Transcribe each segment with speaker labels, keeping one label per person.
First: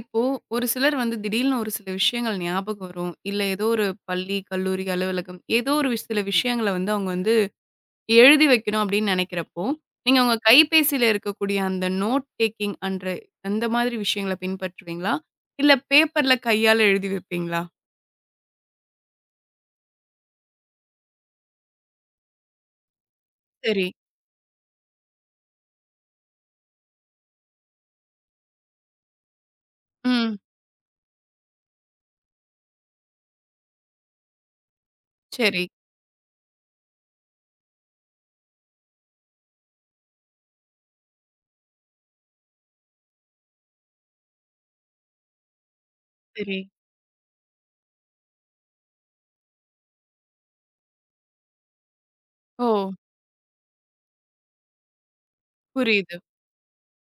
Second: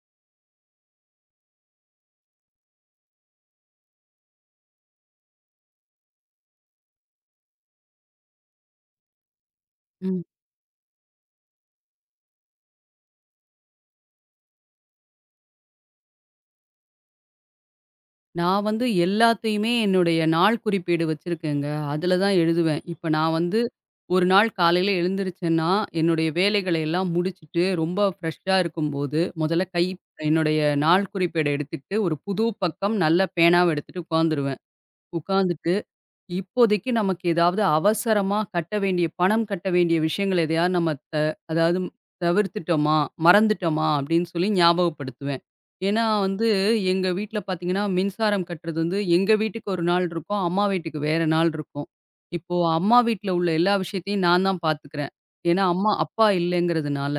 Speaker 1: இப்போ ஒரு சிலர் வந்து திடீர்னு ஒரு சில விஷயங்கள் ஞாபகம் வரும். இல்ல ஏதோ ஒரு பள்ளி, கல்லூரி, அலுவலகம். ஏதோ ஒரு சில விஷயங்கள வந்து அவங்க வந்து எழுதி வைக்கணும் அப்டின்னு நெனைக்கிறப்போ நீங்க
Speaker 2: ம்.
Speaker 1: உங்க கைபேசியில இருக்கக்கூடிய அந்த நோட் டேக்கிங்ன்ற மாரி விஷயங்கள பின்பற்றுவீங்களா? இல்ல பேப்பர்ல கையால எழுதி வைப்பீங்களா?
Speaker 2: நான் வந்து எல்லாத்தையுமே என்னுடைய நாள்குறிப்பேடு வச்சிருக்கேங்க. அதுல தான் எழுதுவேன். இப்ப நான் வந்து
Speaker 1: சரி.
Speaker 2: 1 நாள் காலையில எழுந்திருச்சேன்னா, என்னுடைய வேலைகள எல்லாம் முடிச்சிட்டு ரொம்ப ஃபிரெஷ்ஷா இருக்கும்போது, முதல்ல கை
Speaker 1: ம்.
Speaker 2: என்னுடைய நாள்குறிப்பேட எடுத்துட்டு ஒரு புது பக்கம் நல்ல பேனாவ எடுத்துட்டு உக்காந்துருவேன்.
Speaker 1: சரி.
Speaker 2: உக்காந்துட்டு இப்போதைக்கு நமக்கு ஏதாவது அவசரமா கட்ட வேண்டிய பணம் கட்ட வேண்டிய விஷயங்களை நம்ம த அதாவது தவிர்த்துட்டோமா, மறந்துட்டோமா அப்டின்னு சொல்லி ஞாபகப்படுத்துவேன். ஏனா வந்து
Speaker 1: சரி.
Speaker 2: எங்க வீட்டுல பாத்தீங்கன்னா, மின்சாரம் கட்டுறது வந்து எங்க வீட்டுக்கு ஒரு நாள் இருக்கும். அம்மா வீட்டுக்கு வேற நாள் இருக்கும். இப்போ
Speaker 1: ஓ!
Speaker 2: அம்மா வீட்டுல உள்ள எல்லா விஷயத்தையும் நான் தான் பாத்துக்குறேன். ஏனா அம்மா,
Speaker 1: புரியுது.
Speaker 2: அப்பா இல்லங்கிறதுனால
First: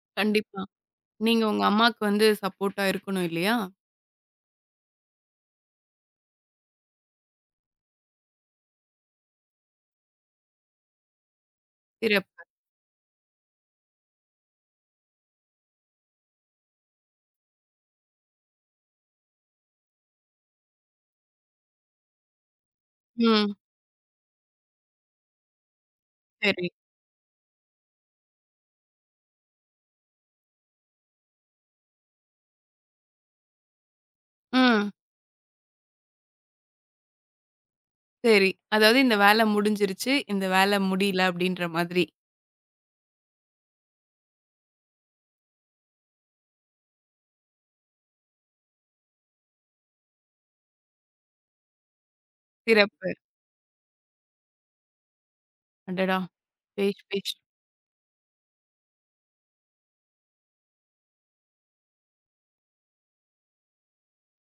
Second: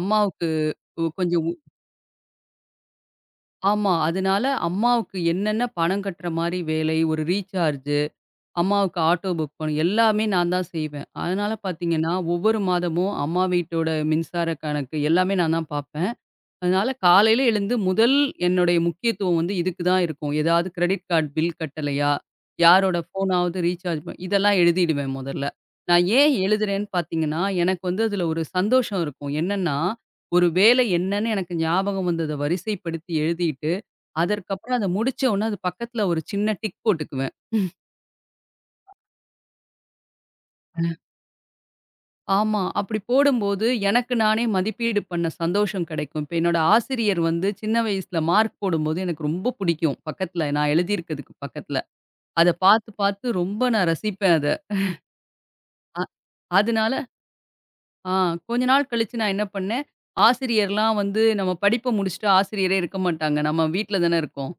Speaker 2: அம்மாவுக்கு
Speaker 1: கண்டிப்பா.
Speaker 2: கொ
Speaker 1: நீங்க
Speaker 2: கொஞ்சம்.
Speaker 1: உங்க அம்மாக்கு வந்து சப்போர்ட்டா இருக்கணும் இல்லையா?
Speaker 2: ஆமா. அதனால அம்மாவுக்கு என்னென்ன பணம் கட்டுற மாரி வேலை, ஒரு ரீசார்ஜூ அம்மாவுக்கு ஆட்டோ புக் பண் எல்லாமே நான் தான் செய்வேன். அதனால பாத்தீங்கன்னா,
Speaker 1: சிறப்பு.
Speaker 2: ஒவ்வொரு மாதமும் அம்மா வீட்டோட மின்சார கணக்கு எல்லாமே நா தான் பாப்பேன். அதனால காலையில எழுந்து முதல் என்னுடைய முக்கியத்துவம் இதுக்கு தான் இருக்கும். ஏதாவது கிரெடிட் கார்ட் பில் கட்டலையா? யாரோட
Speaker 1: ம்.
Speaker 2: ஃபோனாவது ரீசார்ஜ் பண இதெல்லாம் எழுதிடுவேன். முதல்ல நான் ஏன்
Speaker 1: சரி.
Speaker 2: எழுதுறேன்னு பாத்தீங்கன்னா, எனக்கு வந்து அதுல ஒரு சந்தோஷம் இருக்கும். என்னன்னா ஒரு வேலை என்னன்னு எனக்கு ஞாபகம் வந்தது வரிசைப்படுத்தி எழுதிட்டு, அதற்கு அப்பறம் அத
Speaker 1: ம்.
Speaker 2: முடிச்சோன அதுக்கு பக்கத்துல ஒரு சின்ன டிக் போட்டுக்குவேன்.
Speaker 1: சரி. அதாவது இந்த வேல முடிஞ்சிருச்சு. இந்த வேல
Speaker 2: அ.
Speaker 1: முடியல அப்டின்ற மாதிரி.
Speaker 2: ஆமா. அப்டி போடும்போது, எனக்கு நானே மதிப்பீடு பண்ண சந்தோஷம் கிடைக்கும். இப்ப என்னோட ஆசிரியர் வந்து சின்ன வயசுல மார்க் போடும்போது எனக்கு ரொம்ப புடிக்கும். பக்கத்துல, நான் எழுதிருக்குதுக்கு பக்கத்துல அத பாத்து
Speaker 1: சிறப்பு.
Speaker 2: பாத்து ரொம்ப ரசிப்பேன் அத. அ.
Speaker 1: அடடா!
Speaker 2: அதனால
Speaker 1: பேஷ் பேஷ்.
Speaker 2: ஆ, கொஞ்ச நாள் கழிச்சு நான் என்ன பண்ணேன், ஆசிரியர்லாம் வந்து, நம்ம படிப்ப முடிச்சுட்டு ஆசிரியரே இருக்க மாட்டாங்க. நம்ம வீட்ல தான இருக்கோம்.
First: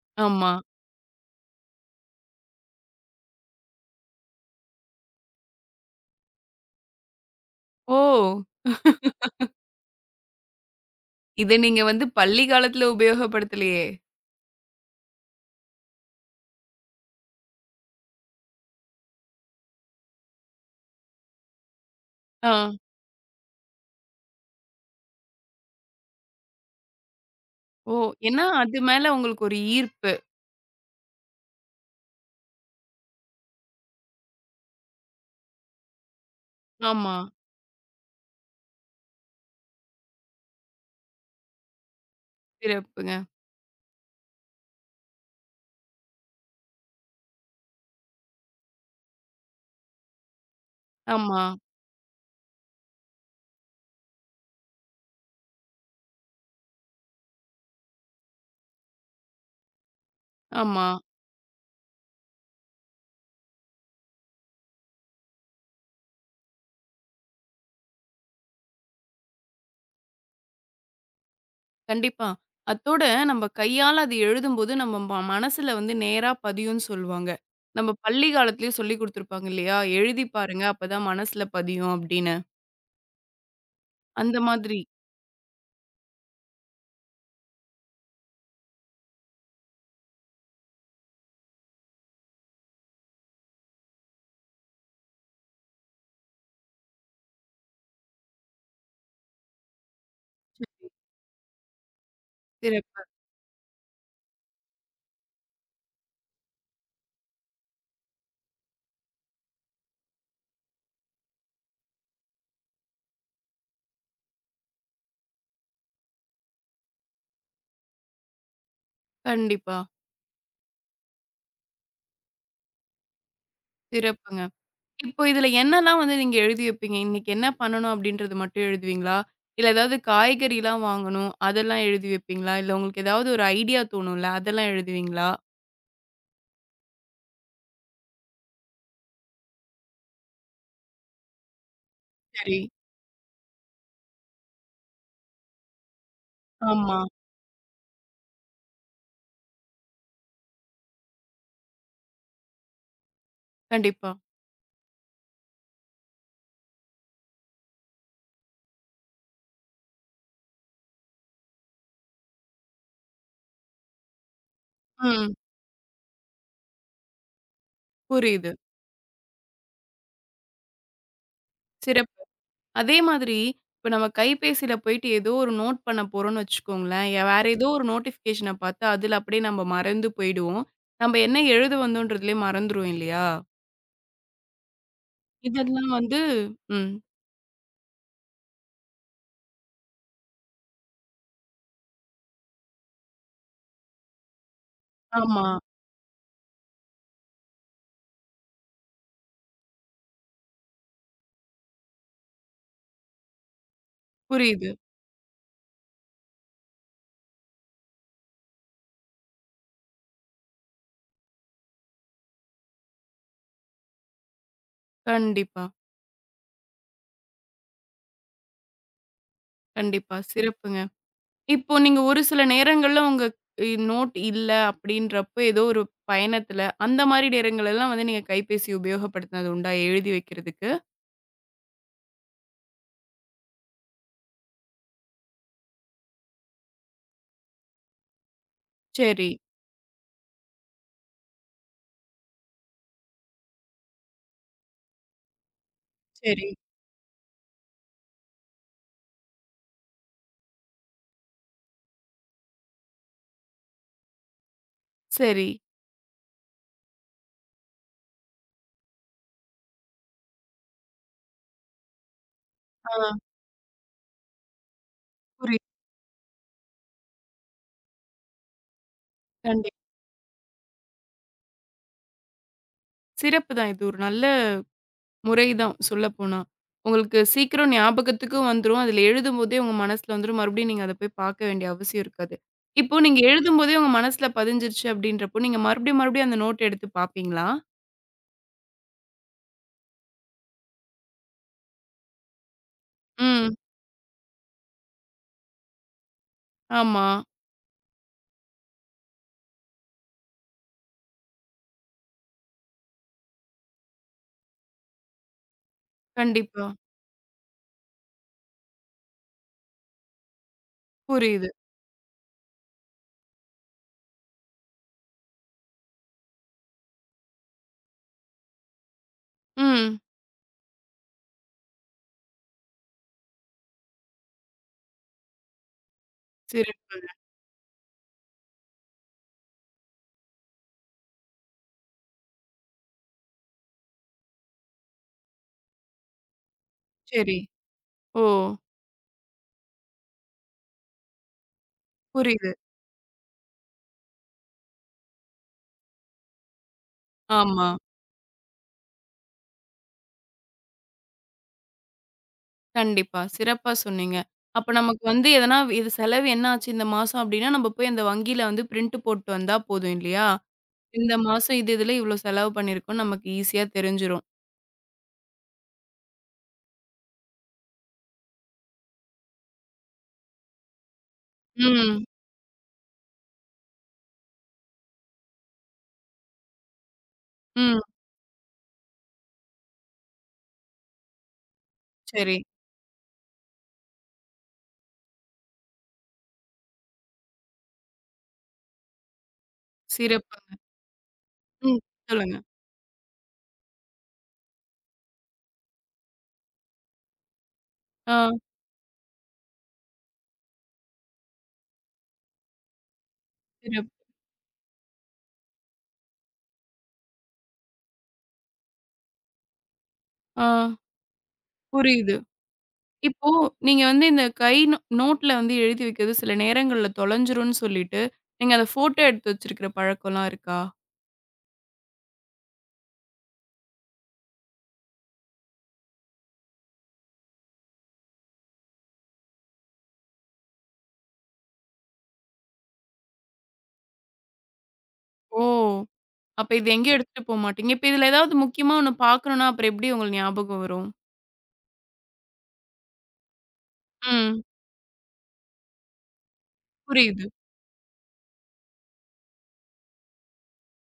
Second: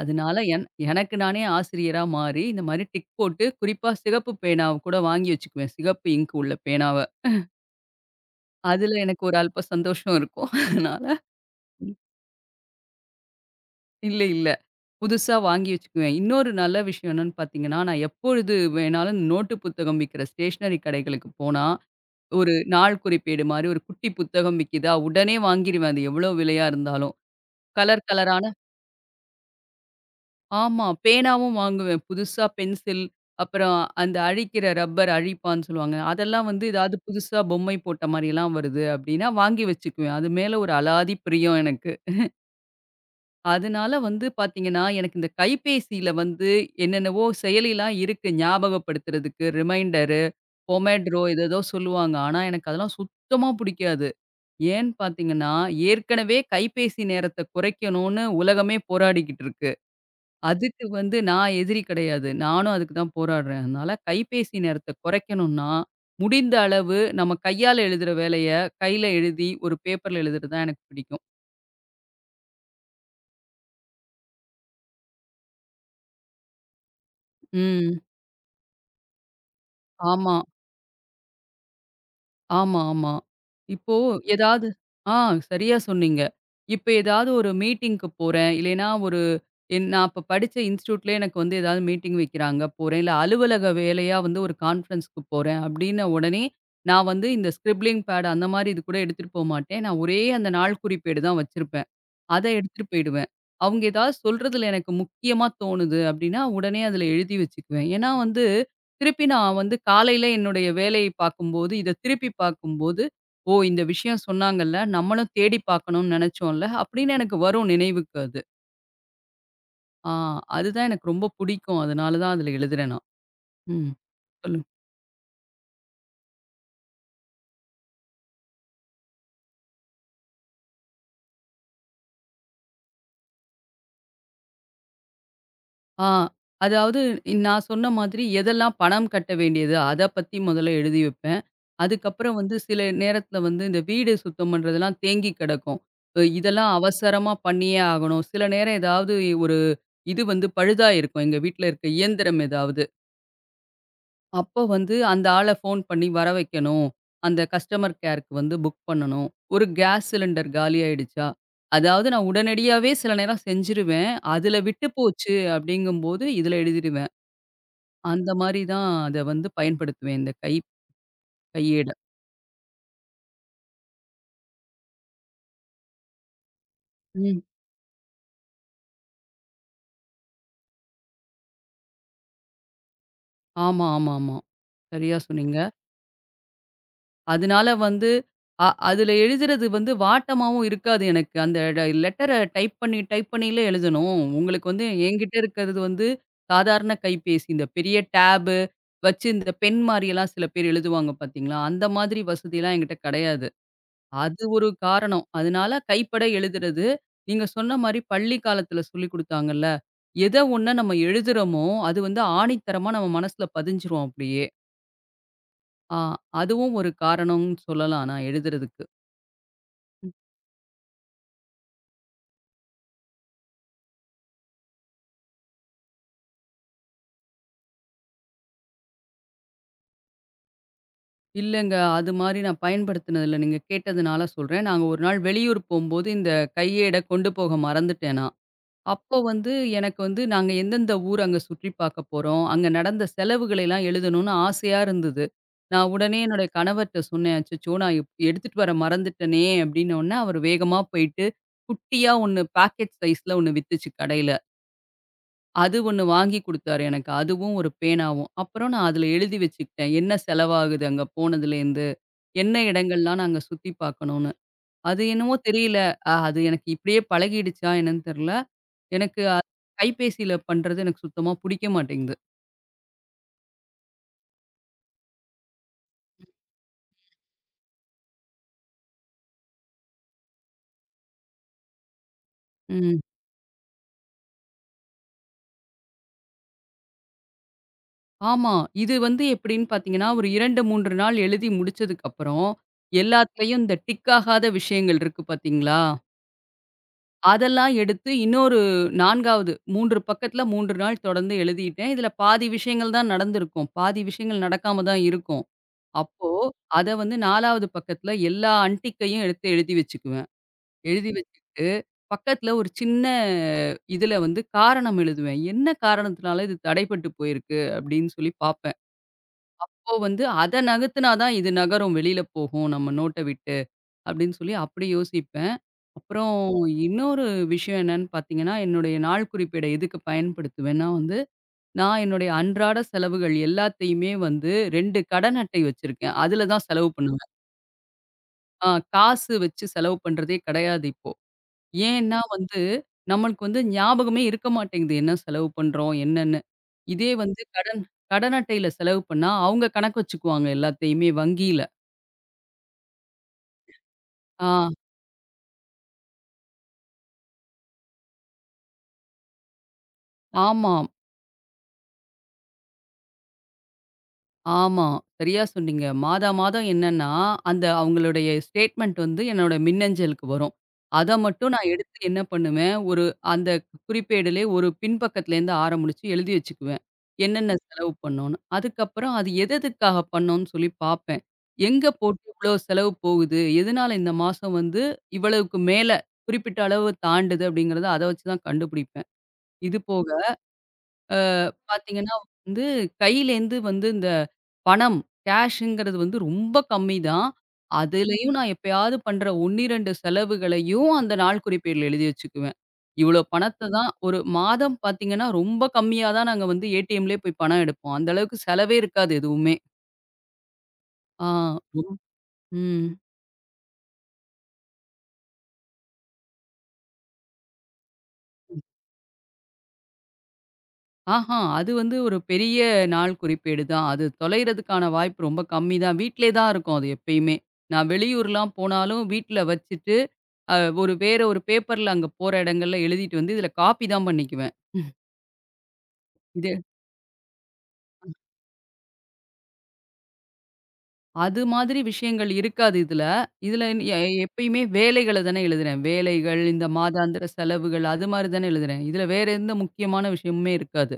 Speaker 2: அதனால
Speaker 1: ஆமா.
Speaker 2: என் எனக்கு நானே ஆசிரியரா மாரி இந்த மாதிரி டிக் போட்டு, குறிப்பா சிகப்பு பேனாவ கூட வாங்கி வச்சிக்குவேன். சிகப்பு இங்க் உள்ள பேனாவ.
Speaker 1: ஓ!
Speaker 2: அதுல எனக்கு ஒரு அல்ப சந்தோஷம் இருக்கும். அதனால.
Speaker 1: இத நீங்க வந்து பள்ளி காலத்துல உபயோகப்படுத்தலியே?
Speaker 2: இல்ல இல்ல. புதுசா வாங்கி வச்சிக்குவேன். இன்னொரு நல்ல விஷயம் என்னன்னு பாத்தீங்கன்னா? நான் எப்பொழுது வேணாலும் நோட்டு புத்தகம் விக்கிற ஸ்டேஷ்னரி கடைகளுக்குப் போனா, ஒரு
Speaker 1: ஆ.
Speaker 2: நாள்குறிப்பேடு மாரி ஒரு குட்டி புத்தகம் விக்குதா? உடனே வாங்கிடுவேன் அது எவ்ளோ விலையா இருந்தாலும்
Speaker 1: ஓ!
Speaker 2: கலர் கலரான
Speaker 1: ஏன்னா அது மேல உங்களுக்கு ஒரு ஈர்ப்பு.
Speaker 2: ஆமா. பேனாவும் வாங்குவேன். புதுசா பென்சில், அப்புறம் அந்த அழிக்கிற ரப்பர் அழிப்பான்னு சொல்லுவாங்க. அதெல்லாம் வந்து ஏதாவது
Speaker 1: ஆமா.
Speaker 2: புதுசா பொம்மை போட்ட மாரி எல்லாம் வருது அப்படின்னா, வாங்கி வச்சிக்குவேன். அது மேல ஒரு அலாதி பிரியம் எனக்கு.
Speaker 1: சிறப்புங்க.
Speaker 2: அதுனால வந்து பாத்தீங்கன்னா, எனக்கு இந்த கைப்பேசியில வந்து என்னென்னவோ செயலிலாம் இருக்கு. ஞாபகப்படுத்துறதுக்கு ரிமைண்டரு, பொமைட்ரோ, எதோ
Speaker 1: ஆமா.
Speaker 2: எதோ சொல்லுவாங்க. ஆனா, எனக்கு அதெல்லாம் சுத்தமா பிடிக்காது. ஏன் பாத்தீங்கன்னா, ஏற்கனவே கைப்பேசி நேரத்தை குறைக்கணுனு உலகமே போராடிக்கிட்டு இருக்கு. அதுக்கு
Speaker 1: ஆமா.
Speaker 2: வந்து நான் எதிரி கெடையாது. நானும் அதுக்கு தான் போராடுறேன். அதனால, கைப்பேசி நேரத்தை கொறைக்கணுனா, முடிந்த அளவு நம்ம கையால எழுதுற வேலையை கைல எழுதி, ஒரு பேப்பர்ல எழுதுறது தான் எனக்குப் பிடிக்கும்.
Speaker 1: கண்டிப்பா. அத்தோட நம்ம கையால அத எழுதும்போது, நம்ம ம மனசுல வந்து நேரா பதியுன்னு சொல்லுவாங்க. நம்ம
Speaker 2: ம்.
Speaker 1: பள்ளி காலத்துலயே சொல்லிக் குடுத்திருப்பாங்க இல்லையா? எழுதிப்
Speaker 2: ஆமா.
Speaker 1: பாருங்க. அப்பதான் மனசுல பதியும் அப்படின்னு.
Speaker 2: ஆமாமா. இப்போ
Speaker 1: அந்த
Speaker 2: ஏதாவது
Speaker 1: மாதிரி.
Speaker 2: ஆ, சரியா சொன்னீங்க. இப்ப ஏதாவது ஒரு மீட்டிங்க்கு போறேன். இல்லைனா, ஒரு நான் அப்ப படிச்ச இன்ஸ்டிட்யூட்ல எனக்கு ஏதாவது மீட்டிங் வைக்கறாங்க, போறேன். அலுவலக வேலையா வந்து ஒரு கான்ஃபரன்ஸ்க்கு போறேன் அப்படின்னு. உடனே, நான் வந்து இந்த ஸ்கிரிப்ளிங் பேட், அந்த மாரி கூட எடுத்துட்டு போகமாட்டேன். நான் ஒரே அந்த நாள்குறிப்பேடு தான் வச்சிருப்பேன். அதை எடுத்துட்டு
Speaker 1: சிறப்பு.
Speaker 2: போயிடுவேன். அவுங்க ஏதாவது சொல்றதுல எனக்கு முக்கியமா தோணுது அப்படின்னா, உடனே அதுல எழுதி வச்சிக்குவேன். ஏன்னா, வந்து திருப்பி நான் வந்து காலையில என்னுடைய வேலையை பாக்கும் போது, இத திருப்பிப் பாக்கும் போது, ஓ, இந்த விஷயம் சொன்னாங்கல்ல. நம்மளும் தேடி பாக்கனும்னு நெனைச்சோல அப்படின்னு, எனக்கு வரும் நினைவுக்கு அது.
Speaker 1: கண்டிப்பா.
Speaker 2: ஆ. அது தான் எனக்கு ரொம்ப புடிக்கும். அதனால தான் அதுல எழுதுறேன் நான். ம்
Speaker 1: சிறப்புங்க.
Speaker 2: சொல்லுங்
Speaker 1: இப்ப இதுல என்னெல்லாம் வந்து நீங்க எழுதி வைப்பீங்க? "இன்னைக்கு என்ன பண்ணணும்?" அப்படின்றது மட்டும் எழுதுவீங்களா? இல்ல ஏதாவது காய்கறில்லாம் வாங்கணும், அதெல்லாம் எழுதி வைப்பீங்களா? இல்ல உங்களுக்கு ஏதாவது ஒரு ஐடியா தோணும்ல்ல, அதெல்லாம் எழுதுவீங்களா?
Speaker 2: ஆ அதாவது நான் சொன்ன மாதிரி, "எதெல்லாம் பணம் கட்ட வேண்டியது?" அத பத்தி மொதல்ல எழுதி வைப்பேன். அதுக்கு அப்புறம் வந்து
Speaker 1: சரி.
Speaker 2: சில நேரத்துல வந்து இந்த வீடு சுத்தம் பண்றதுல்லாம் தேங்கி கெடக்கும். ம். இதெல்லாம்
Speaker 1: ஆமா.
Speaker 2: அவசரமா பண்ணியே ஆகணும். சில நேரம் ஏதாவது ஒரு இது வந்து பழுதா இருக்கும், எங்க வீட்டுல இருக்க இயந்திரம் எதாவது.
Speaker 1: கண்டிப்பா.
Speaker 2: அப்போ வந்து அந்த ஆள ஃபோன் பண்ணி வர வைக்கணும். அந்த கஸ்டமர் கேர்க்கு வந்து புக் பண்ணணும். ஒரு காஸ் சிலிண்டர் காலி ஆயிடுச்சா? அதாவது நான் உடனடியாவே சில நேரம் செஞ்சுருவேன். அதுல விட்டுப் போச்சு
Speaker 1: ம்.
Speaker 2: அப்படிங்கம்போது இதுல எழுதிடுவேன். அந்த
Speaker 1: புரியுது.
Speaker 2: மாரி தான் அத வந்து பயன் படுத்துவேன், இந்த கை கையேட.
Speaker 1: சிறப்பு. அதே மாதிரி, இப்ப நம்ம கைப்பேசியில போயிட்டு ஏதோ ஒரு நோட் பண்ணப்போறோம்ன்னு வச்சுக்கோங்களேன். எ
Speaker 2: ம்.
Speaker 1: வேற ஏதோ ஒரு நோடிஃபிகேஷன பாத்து, அதுல அப்படியே நம்ப மறந்து போயிடுவோம். நம்ப என்ன எழுத வந்தோன்றதையே மறந்துரும் இல்லையா?
Speaker 2: ஆமா ஆமா ஆமா. சரியா சொன்னீங்க.
Speaker 1: இதெல்லாம் வந்து ம்.
Speaker 2: அதனால வந்து அ அதுல எழுதுறது வந்து வாட்டமாவும் இருக்காது. எனக்கு அந்த லெட்டர டைப் பண்ணி, டைப் பண்ணி எழுதணும். உங்களுக்கு வந்து எங்கிட்ட
Speaker 1: ஆமா.
Speaker 2: இருக்கிறது வந்து சாதாரண கைப்பேசி. இந்தப் பெரிய டேப்பு வச்சு இந்த பெண் மாரில்லாம் சில பேர் எழுதுவாங்க பாத்தீங்களா. அந்த மாரி வசதிலாம் எங்கிட்ட கிடையாது. அது ஒரு
Speaker 1: புரியுது.
Speaker 2: காரணம். அதனால கைப்பட எழுதுறது. நீங்கச் சொன்ன மாரி பள்ளி காலத்துல சொல்லிக் குடுத்தாங்கள்ல. எத ஒண்ண நம்ம எழுதுறோமோ, அது வந்து ஆணித்தரமா நம்ம மனசுல பதிஞ்சிரும் அப்படியே.
Speaker 1: கண்டிப்பா.
Speaker 2: அ, அதுவும் ஒரு காரணம்னு சொல்லலாம். நான் எழுதுறதுக்கு. ம்.
Speaker 1: கண்டிப்பா. சிறப்புங்க. இப்ப நீங்க ஒரு சில நேரங்கள்ல, உங்க இ நோட் இல்ல, அப்படின்றப்போ ஏதோ ஒரு பயணத்துல, அந்த மாரி நேரங்கள்லாம் வந்து, நீங்க கைபேசி உபயோகப்படுத்துனது உண்டா எழுதி வைக்கிறதுக்கு?
Speaker 2: இல்லங்க. அது மாரி நான் பயன்படுத்தினது இல்ல. நீங்கக் கேட்டதுனால சொல்றேன். நாங்க ஒரு நாள் வெளியூர் போம்போது இந்த கையேட கொண்டு போக மறந்துட்டேன் நான். அப்ப
Speaker 1: சரி.
Speaker 2: வந்து எனக்கு வந்து நாங்க எந்த எந்த ஊர் அங்க சுற்றி பார்க்கப் போறோம். அங்க நடந்த செலவுகளை எல்லாம் எழுதணும்னு ஆசையா இருந்தது. நான் உடனே என்னோட
Speaker 1: சரி.
Speaker 2: கணவர்ட்ட சொன்னேன், "அச்சச்சோ. நான் எ எடுத்துட்டு வர மறந்துட்டேனே!" அப்படினோன்னே, அவரு வேகமா போயிட்டு குட்டியா ஒண்ணு பாக்கெட் சைஸ்ல ஒண்ணு வித்துச்சு கடையில.
Speaker 1: சரி.
Speaker 2: அது ஒண்ணு வாங்கி குடுத்தாரு எனக்கு, அதுவும் ஒரு பேனாவும். அப்புறம் நான் அதுல எழுதி வச்சுகிட்டேன். என்ன செலவாகுது அங்க போனதுலேருந்து, என்ன
Speaker 1: ஆ.
Speaker 2: இடங்கள்லாம் நாங்க சுத்தி பாக்கணும்ன்னு. அது என்னவோ
Speaker 1: புரி
Speaker 2: தெரியல. அது எனக்கு இப்படியே பழகிடுச்சா என்னன்னு தெர்ல. எனக்கு அ
Speaker 1: கண்டிப்
Speaker 2: கைபேசியில பண்றது எனக்குச் சுத்தமா புடிக்க மாட்டேங்குது.
Speaker 1: சிறப்புதான், இது ஒரு நல்ல முறைதான் சொல்லப்போனா. உங்களுக்கு சீக்கிரம் ஞாபகத்துக்கு வந்துரும். அதுல எழுதும்போதே உங்க மனசுல வந்துரும். மறுபடியும் நீங்க அதப்போய் பாக்க வேண்டிய அவசியம் இருக்காது. இப்போ
Speaker 2: ம்.
Speaker 1: நீங்க எழுதும்போதே உங்க மனசுல பதிஞ்சிருச்சு அப்படின்றப்போ, நீங்க மறுபடியும் மறுபடியும் அந்த நோட் எடுத்துப் பாப்பீங்களா?
Speaker 2: ஆமா. இது வந்து எப்படின்னு பார்த்தீங்கன்னா, ஒரு 2, 3 நாள் எழுதி முடிச்சதுக்கு அப்புறம்,
Speaker 1: ம்.
Speaker 2: எல்லாத்தையும் இந்த டிக் ஆகாத விஷயங்கள் இருக்கு பாத்தீங்களா?
Speaker 1: ஆமா.
Speaker 2: அதெல்லாம் எடுத்து இன்னொரு 4ஆவது 3 பக்கத்துல 3 நாள் தொடர்ந்து எழுதிட்டேன். இதுல பாதி விஷயங்கள் தான் நடந்துருக்கும். பாதி விஷயங்கள் நடக்காம தான் இருக்கும். அப்போ,
Speaker 1: கண்டிப்பா.
Speaker 2: அத வந்து 4ஆவது பக்கத்துல எல்லா அன்டிக்கையும் எடுத்து எழுதி வச்சுக்குவேன். எழுதி
Speaker 1: புரியுது.
Speaker 2: வச்சுகிட்டு பக்கத்துல ஒரு சின்ன இதுல வந்து காரணம் எழுதுவேன். "என்ன காரணத்துனால இது தடைபட்டுப் போயிருக்கு?" அப்படின்னு சொல்லிப் பாப்பேன். அப்போ
Speaker 1: ம்.
Speaker 2: வந்து, "அத நகர்த்தினா தான், இது நகரும். வெளில போகும் நம்ம நோட்ட விட்டு." அப்படின்னு சொல்லி அப்படி யோசிப்பேன். அப்புறம்
Speaker 1: சிறப்புங்க.
Speaker 2: இன்னொரு விஷயம் என்னன்னு பாத்தீங்கன்னா, என்னுடைய நாள்குறிப்பேட எதுக்கு பயன்படுத்துவேன்னா வந்து, நான் என்னுடைய அன்றாட செலவுகள் எல்லாத்தையுமே வந்து 2 கடன் அட்டை வச்சிருக்கேன். அதுல தான் செலவு பண்ணுவேன்.
Speaker 1: சரி. ஓ.
Speaker 2: அ காசு வச்சு செலவு பண்றதே கெடையாது இப்போ. ஏன்னா
Speaker 1: புரியுது.
Speaker 2: வந்து நம்மளுக்கு வந்து ஞாபகமே இருக்க மாட்டேங்குது, என்ன செலவு பண்றோம் என்னன்னு. இதே வந்து
Speaker 1: ஆமா.
Speaker 2: கடன் கடன் அட்டையில செலவு பண்ணா, அவங்க கணக்கு வச்சுக்குவாங்க எல்லாத்தையுமே வங்கியில.
Speaker 1: கண்டிப்பா. சிறப்பா சொன்னீங்க.
Speaker 2: ஆ.
Speaker 1: அப்ப நமக்கு வந்து எதனா, இது செலவு என்னாச்சு இந்த மாசம் அப்படின்னா நாம போயி அந்த வங்கில வந்து பிரிண்ட் போட்டு வந்தா போதும் இல்லையா?
Speaker 2: ஆமாம்.
Speaker 1: இந்த மாசம் இது இதுல இவ்ளோ செலவு பண்ணியிருக்கோம்னு நமக்கு ஈசியா தெரிஞ்சுரும்.
Speaker 2: ஆமா. சரியா சொன்னீங்க. மாதா மாதம் என்னன்னா, அந்த அவுங்களுடைய ஸ்டேட்மெண்ட் வந்து என்னோட மின்னஞ்சலுக்கு வரும். அத மட்டும் நான் எடுத்து
Speaker 1: ம்.
Speaker 2: என்ன பண்ணுவேன்? ஒரு அந்தக் குறிப்பேடுலயே ஒரு பின் பக்கத்துல இருந்து ஆரம்பிச்சு எழுதி வச்சுக்குவேன். என்னென்ன
Speaker 1: ம்.
Speaker 2: செலவு பண்ணோம்னு. அதுக்கப்புறம், அது எதெதுக்காகப் பண்ணோம்னு சொல்லி பாப்பேன். எங்க போட்டு
Speaker 1: சரி.
Speaker 2: இவ்ளோ செலவு போகுது. எதுனால இந்த மாசம் வந்து இவ்வளவுக்கு மேல குறிப்பிட்ட அளவு தாண்டுது, அப்படிங்கறத அத வச்சு தான் கண்டுபிடிப்பேன். இது போக,
Speaker 1: சிறப்புங்க.
Speaker 2: அ
Speaker 1: ம்.
Speaker 2: பாத்தீங்கன்னா
Speaker 1: சொல்லுங்க.
Speaker 2: வந்து கையில இருந்து வந்து இந்தப் பணம் கேஷ்ஷிங்கிறது வந்து ரொம்ப கம்மி தான்.
Speaker 1: ஆ.
Speaker 2: அதுலயும் நான் எப்பயாவது பண்ற 1 2 செலவுகளையும் அந்த நாள்குறிப்பேடுல எழுதி வச்சுக்குவேன். இவ்வளவு பணத்தை
Speaker 1: சிறப்பு.
Speaker 2: தான் ஒரு மாதம் பாத்தீங்கன்னா ரொம்ப கம்மியா தான் நாங்க வந்து ஏடிஎம்ல போய் பணம் எடுப்போம். அந்த அளவுக்குச் செலவே இருக்காது எதுவுமே.
Speaker 1: ஆ.
Speaker 2: ஆ.
Speaker 1: புரியுது.
Speaker 2: ம்.
Speaker 1: இப்போ நீங்க வந்து இந்தக் கை ந நோட்ல வந்து எழுதி வைக்குது சில நேரங்கள்ல தொலைஞ்சுடுனு சொல்லிட்டு, நீங்க அத ஃபோட்டோ எடுத்து வச்சிருக்கிற பழக்கம் எல்லாம் இருக்கா?
Speaker 2: ஆஹா! அது வந்து ஒரு பெரிய நாள்குறிப்பேடு தான். அது தொலைறதுக்கான வாய்ப்பு ரொம்ப கம்மி தான். வீட்லயேதான் இருக்கும் அது எப்பயுமே. நான் வெளியூர்லாம் போனாலும் வீட்டுல வச்சிட்டு அ ஒரு வேற ஒரு பேப்பர்ல அங்க போற இடங்கள எல்லாம் எழுதிட்டு வந்து இதுல காப்பிதான் பண்ணிக்குவேன்.
Speaker 1: ஓ! அப்ப
Speaker 2: [unintelligible]
Speaker 1: இது எங்கயும் எடுத்துட்டு போமாட்டிங்க. இப்ப இதுல ஏதாவது முக்கியமா ஒண்ணு பாக்கணும்னா? அப்புறம் எப்டி உங்களுக்கு ஞாபகம் வரும்?
Speaker 2: அது மாதிரி விஷயங்கள் இருக்காது இதுல. இதுல எ
Speaker 1: ம்.
Speaker 2: எப்பயுமே வேலைகளத் தான் எழுதுறேன். வேலைகள். இந்த
Speaker 1: புரியுது.
Speaker 2: மாதாந்திர செலவுகள் அது மாரி தான எழுதுறேன். இதுல வேற எந்த முக்கியமான விஷயமுமே இருக்காது.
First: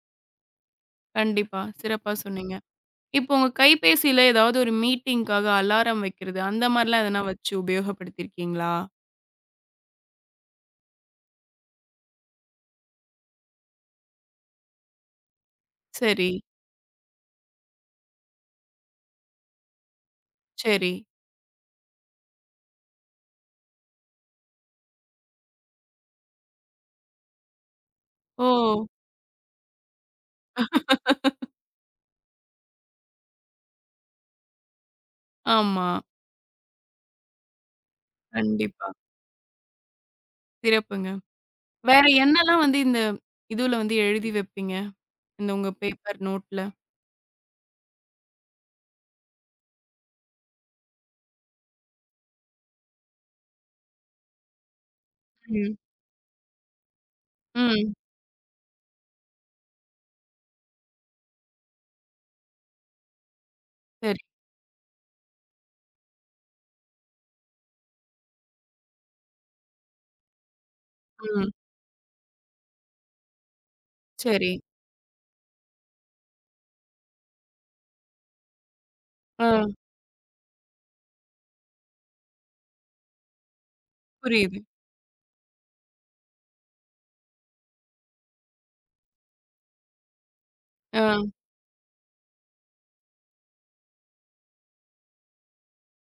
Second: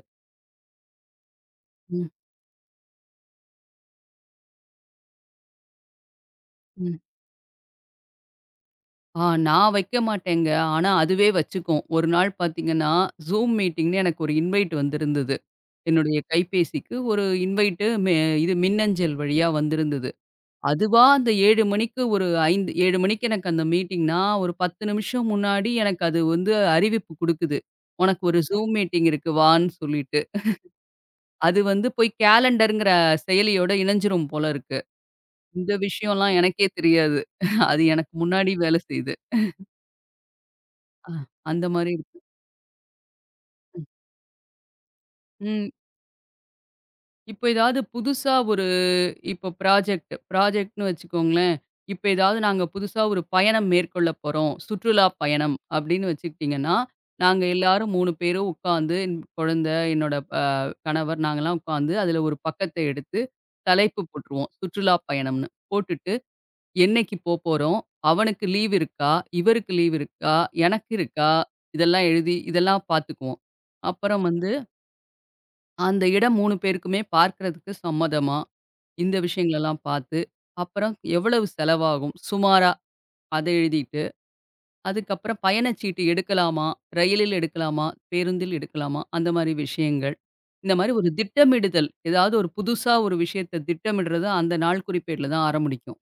Speaker 1: கண்டிப்பா
Speaker 2: ம்.
Speaker 1: சிறப்பா சொன்னீங்க. இப்போ உங்க கைப்பேசியில எதாவது ஒரு மீட்டிங்க்காக அலாரம் வைக்கிறது அந்த
Speaker 2: ம்.
Speaker 1: மாரிலாம் எதுனா வெச்சு உபயோகப்படுத்தி இருக்கீங்களா?
Speaker 2: ஆ நான் வைக்க மாட்டேங்க. ஆனா அதுவே வச்சுக்கும். ஒரு நாள் பாத்தீங்கன்னா, Zoom மீட்டிங்னு எனக்கு ஒரு இன்வைட் வந்திருந்தது. என்னுடைய
Speaker 1: சரி.
Speaker 2: கைபேசிக்கு ஒரு இன்வைட் இது மெ மின்னஞ்சல் வழியா வந்திருந்தது.
Speaker 1: சரி.
Speaker 2: அதுவா அந்த 7:00 மணிக்கு ஒரு ஐந் 7:00 மணிக்கு எனக்கு அந்த மீட்டிங்ன்னா ஒரு 10 நிமிஷம் முன்னாடி எனக்கு அது வந்து அறிவிப்பு குடுக்குது. உனக்கு ஒரு
Speaker 1: ஓ!
Speaker 2: Zoom மீட்டிங் இருக்கு வாண்ணு சொல்லிட்டு. அது வந்து போய்க் காலெண்டருங்கிற செயலியோட இணங்ஜிரும் போல இருக்கு. இந்த
Speaker 1: ஆமா.
Speaker 2: விஷயம்லாம் எனக்கே தெரியாது. அது எனக்கு முன்னாடி வேல
Speaker 1: கண்டிப்பா.
Speaker 2: செய்யுது.
Speaker 1: சிறப்புங்க.
Speaker 2: அ அந்த மாரி
Speaker 1: வேற
Speaker 2: இருக்கும்.
Speaker 1: என்ன எல்லாம் வந்து இந்த இதுல
Speaker 2: ம்.
Speaker 1: வந்து எழுதி வப்பீங்க? இந்த
Speaker 2: ம்.
Speaker 1: உங்க பேப்பர் நோட்ல.
Speaker 2: இப்ப எதாவது புதுசா ஒரு இப்ப ப்ராஜக்ட் ப்ராஜக்ட்ன்னு வச்சுக்கோங்களேன். இப்ப எதாவது நாங்க புதுசா ஒரு பயணம் மேற்கொள்ளப் போறோம். சுற்றுலா பயணம்
Speaker 1: ம்.
Speaker 2: அப்படின்னு வச்சுக்கிட்டீங்கன்னா, நாங்க எல்லாரும்
Speaker 1: ம்.
Speaker 2: 3 பேரும் உக்காந்து என் குழந்தை, என்னோட அ கணவர், நாங்க எல்லாம் உக்காந்து அதுல ஒரு பக்கத்த எடுத்துத் தலைப்பு
Speaker 1: சரி.
Speaker 2: போட்டுருவோம். சுற்றுலா பயணம்ன்னு. போட்டுட்டு, என்னைக்கு போப்போறோம்? அவனுக்கு லீவு இருக்கா? இவருக்கு லீவு இருக்கா? எனக்கு இருக்கா?
Speaker 1: ம்.
Speaker 2: இதெல்லாம் எழுதி, இதெல்லாம் பாத்துக்குவோம். அப்புறம் வந்து
Speaker 1: சரி.
Speaker 2: அந்த இடம் 3 பேருக்குமே பார்க்குறதுக்கு சம்மதமா? இந்த விஷயங்களை
Speaker 1: அ.
Speaker 2: எல்லாம் பாத்து, அப்புறம் எவ்வளவு செலவாகும் சுமாரா? அதை எழுதிட்டு,
Speaker 1: புரியுது.
Speaker 2: அதுக்கப்புறம் பயணச்சீட்டு எடுக்கலாமா? ரயிலில் எடுக்கலாமா? பேருந்தில் எடுக்கலாமா? அந்த மாரி விஷயங்கள். இந்த மாரி ஒரு
Speaker 1: அ.
Speaker 2: திட்டமிடுதல். ஏதாவது ஒரு புதுசா ஒரு விஷயத்தை திட்டமிடுறது அந்த நாள்குறிப்பேடுல தான் ஆரம்புடிக்கும்.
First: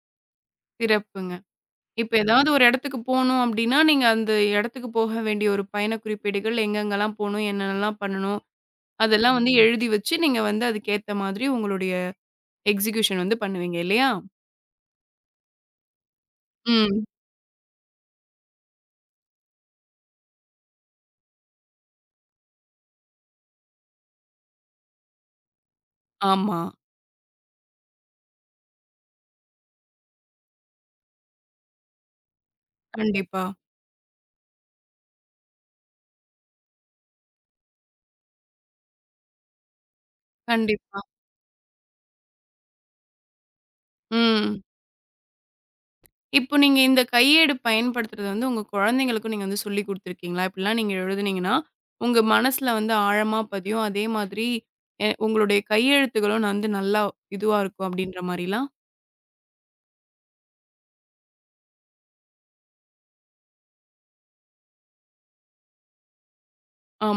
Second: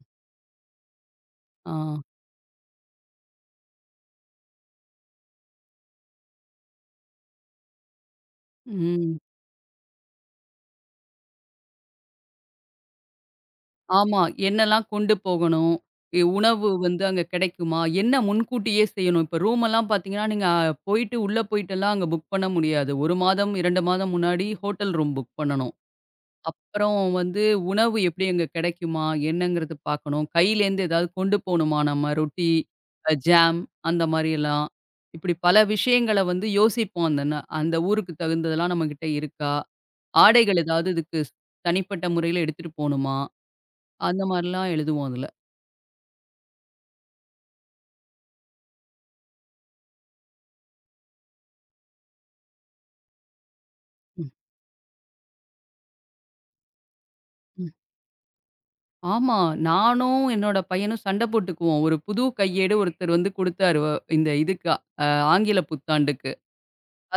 Speaker 1: சிறப்புங்க.
Speaker 2: ஆ.
Speaker 1: இப்ப ஏதாவது ஒரு இடத்துக்குப் போணும் அப்படின்னா, நீங்க அந்த இடத்துக்குப் போக வேண்டிய ஒரு பயணக் குறிப்பேடுகள், எங்கெங்க எல்லாம் போகணும்? என்னன்னலாம் பண்ணணும்?
Speaker 2: ம்.
Speaker 1: அதெல்லாம் வந்து எழுதி வச்சு, நீங்க வந்து அதுக்கு ஏத்த மாதிரி உங்களுடைய எக்சிகுயூஷன் வந்து பண்ணுவீங்க இல்லையா?
Speaker 2: ஆமா. என்னல்லாம் கொண்டு போகணும்? இ உணவு வந்து
Speaker 1: ம்.
Speaker 2: அங்க கெடைக்குமா? என்ன முன்கூட்டியே செய்யணும். இப்ப ரூம் எல்லாம் பாத்தீங்கன்னா, நீங்கப் போயிட்டு உள்ள போயிட்டு எல்லாம் அங்க புக் பண்ண முடியாது. 1 மாதம், 2 மாதம் முன்னாடி ஹோட்டல் ரூம் புக் பண்ணனும்.
Speaker 1: ஆமா.
Speaker 2: அப்புறம் வந்து உணவு எப்படி? அங்க கிடைக்குமா என்னங்கறது பாக்கணும். கையிலருந்து ஏதாவது கொண்டு போகணுமா நம்ம? ரொட்டி, அ
Speaker 1: கண்டிப்பா.
Speaker 2: ஜாம் அந்த மாரி எல்லாம். இப்படி பல விஷயங்கள வந்து யோசிப்போம். அந்த ந அந்த ஊருக்குத் தகுந்ததெல்லாம் நம்மகிட்ட இருக்கா? ஆடைகள் எதாவது
Speaker 1: கண்டிப்பா.
Speaker 2: இதுக்கு ஸ் தனிப்பட்ட முறையில எடுத்துட்டு போகணுமா? அந்த
Speaker 1: ம்.
Speaker 2: மாரில்லாம் எழுதுவோம் அதுல.
Speaker 1: இப்ப நீங்க இந்தக் கையேடு பயன்படுத்துறது வந்து, உங்க குழந்தைகளுக்கும் நீங்க வந்து சொல்லிக் குடுத்துருக்கீங்களா? இப்டி எல்லாம் நீங்க எழுதுனீங்கன்னா உங்க மனசுல வந்து ஆழமா பதியும். அதே
Speaker 2: ம்.
Speaker 1: மாதிரி உங்களுடைய கையெழுத்துகளும் வந்து, நல்லா இதுவா
Speaker 2: ம்.
Speaker 1: இருக்கும் அப்படீன்ற மாரில்லாம்?
Speaker 2: ஆமா. நானும், என்னோட பையனும் சண்ட போட்டுக்குவோம். ஒரு புது கையேடு ஒருத்தர் வந்து குடுத்தார். அ இந்த இதுக்கு ஆங்கிலப் புத்தாண்டுக்கு.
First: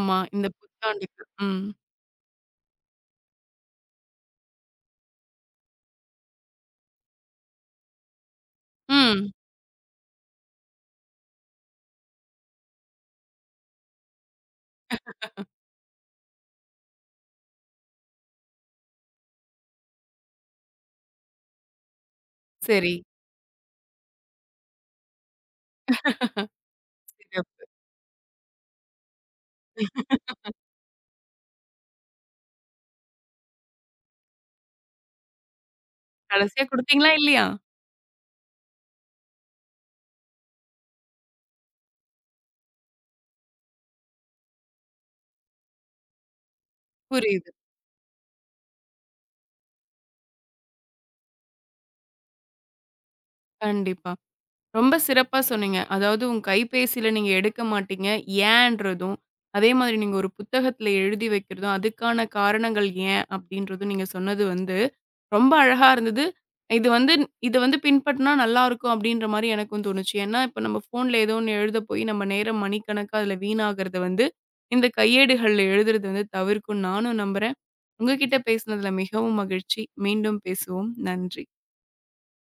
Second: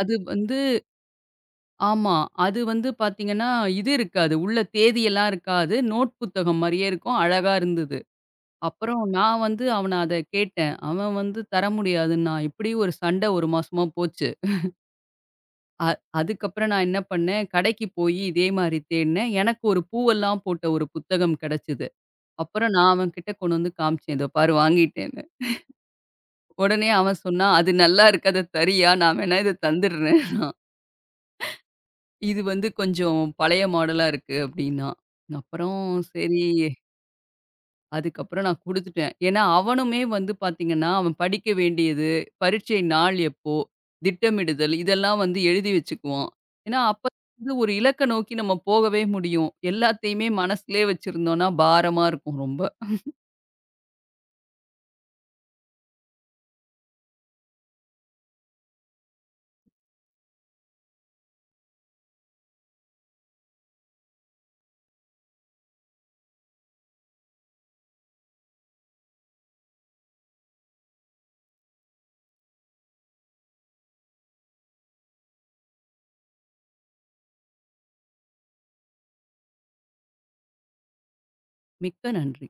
Speaker 2: அது வந்து
Speaker 1: இந்தப் புத்தாண்டுக்கு ம்.
Speaker 2: ஆமா. அது வந்து பாத்தீங்கன்னா, இது இருக்காது. உள்ள தேதியெல்லாம் இருக்காது. நோட் புத்தகம் மாரியே இருக்கும். அழகா இருந்தது. அப்புறம்
Speaker 1: ம்.
Speaker 2: நான் வந்து அவனைக் அத கேட்டேன். அவன் வந்து தர முடியாதுன்னா, இப்படி ஒரு சண்ட 1 மாசமா போச்சு. அ அதுக்கப்புறம் நான் என்ன பண்ணேன். கடைக்குப் போயி இதே மாரி தேடினேன். எனக்கு ஒரு பூ எல்லாம் போட்ட ஒரு புத்தகம் கிடைச்சுது. அப்புறம் நான்
Speaker 1: சரி.
Speaker 2: அவன்கிட்ட கொண்டு வந்து காமிச்சேன். இதோ பாரு வாங்கிட்டேனு. உடனே அவன் சொன்னான்.
Speaker 1: சிறப்பு.
Speaker 2: அது நல்லா இருக்கு. அத தரியா. நான் வேணா இத தந்துட்றேன்னா. இது வந்து கொஞ்சம் பழைய மாடல்லா இருக்கு அப்படின்னா. அப்புறம் சரி
Speaker 1: கடைசியா குடுத்தீங்களா இல்லையா?
Speaker 2: அதுக்கப்புறம் நான் குடுத்துட்டேன். ஏன்னா அவனுமே வந்து பாத்தீங்கன்னா, அவன் படிக்க வேண்டியது, பரிட்சை நாள் எப்போ? திட்டமிடுதல் இதெல்லாம் வந்து எழுதி வச்சுக்குவான். ஏன்னா அப்ப
Speaker 1: புரியுது.
Speaker 2: ஒரு இலக்க நோக்கி நம்ம போகவே முடியும். எல்லாத்தையுமே மனசுலே வச்சிருந்தோம்னா பாரமா இருக்கும் ரொம்ப.
Speaker 1: கண்டிப்பா, ரொம்ப சிறப்பா சொன்னீங்க. அதாவது உங்க கைப்பேசியில நீங்க எடுக்க மாட்டீங்க. ஏன்றதும், அதே மாரி நீங்க ஒரு புத்தகத்துல எழுதி வைக்குறது அதுக்கான காரணங்கள் ஏன் அப்படீன்றது நீங்க சொன்னது வந்து ரொம்ப அழகா இருந்தது. இது வந்து இது வந்து பின்பற்றினா நல்லா இருக்கும் அப்படீன்ற மாரி எனக்கும் தோணுச்சு. ஏன்னா, இப்போ நம்ம போன்ல ஏதோ ஒண்ணு எழுதப் போய், நம்ம நேரம் மணிக்கணக்கா அதுல வீணாகுறது வந்து இந்தக் கையேடுகள் எழுதுறது தவிர்க்கும். நானும் நம்புறேன். உங்ககிட்ட பேசினதுல மிகவும் மகிழ்ச்சி. மீண்டும் பேசுவோம். நன்றி.
Speaker 2: மிக்க நன்றி.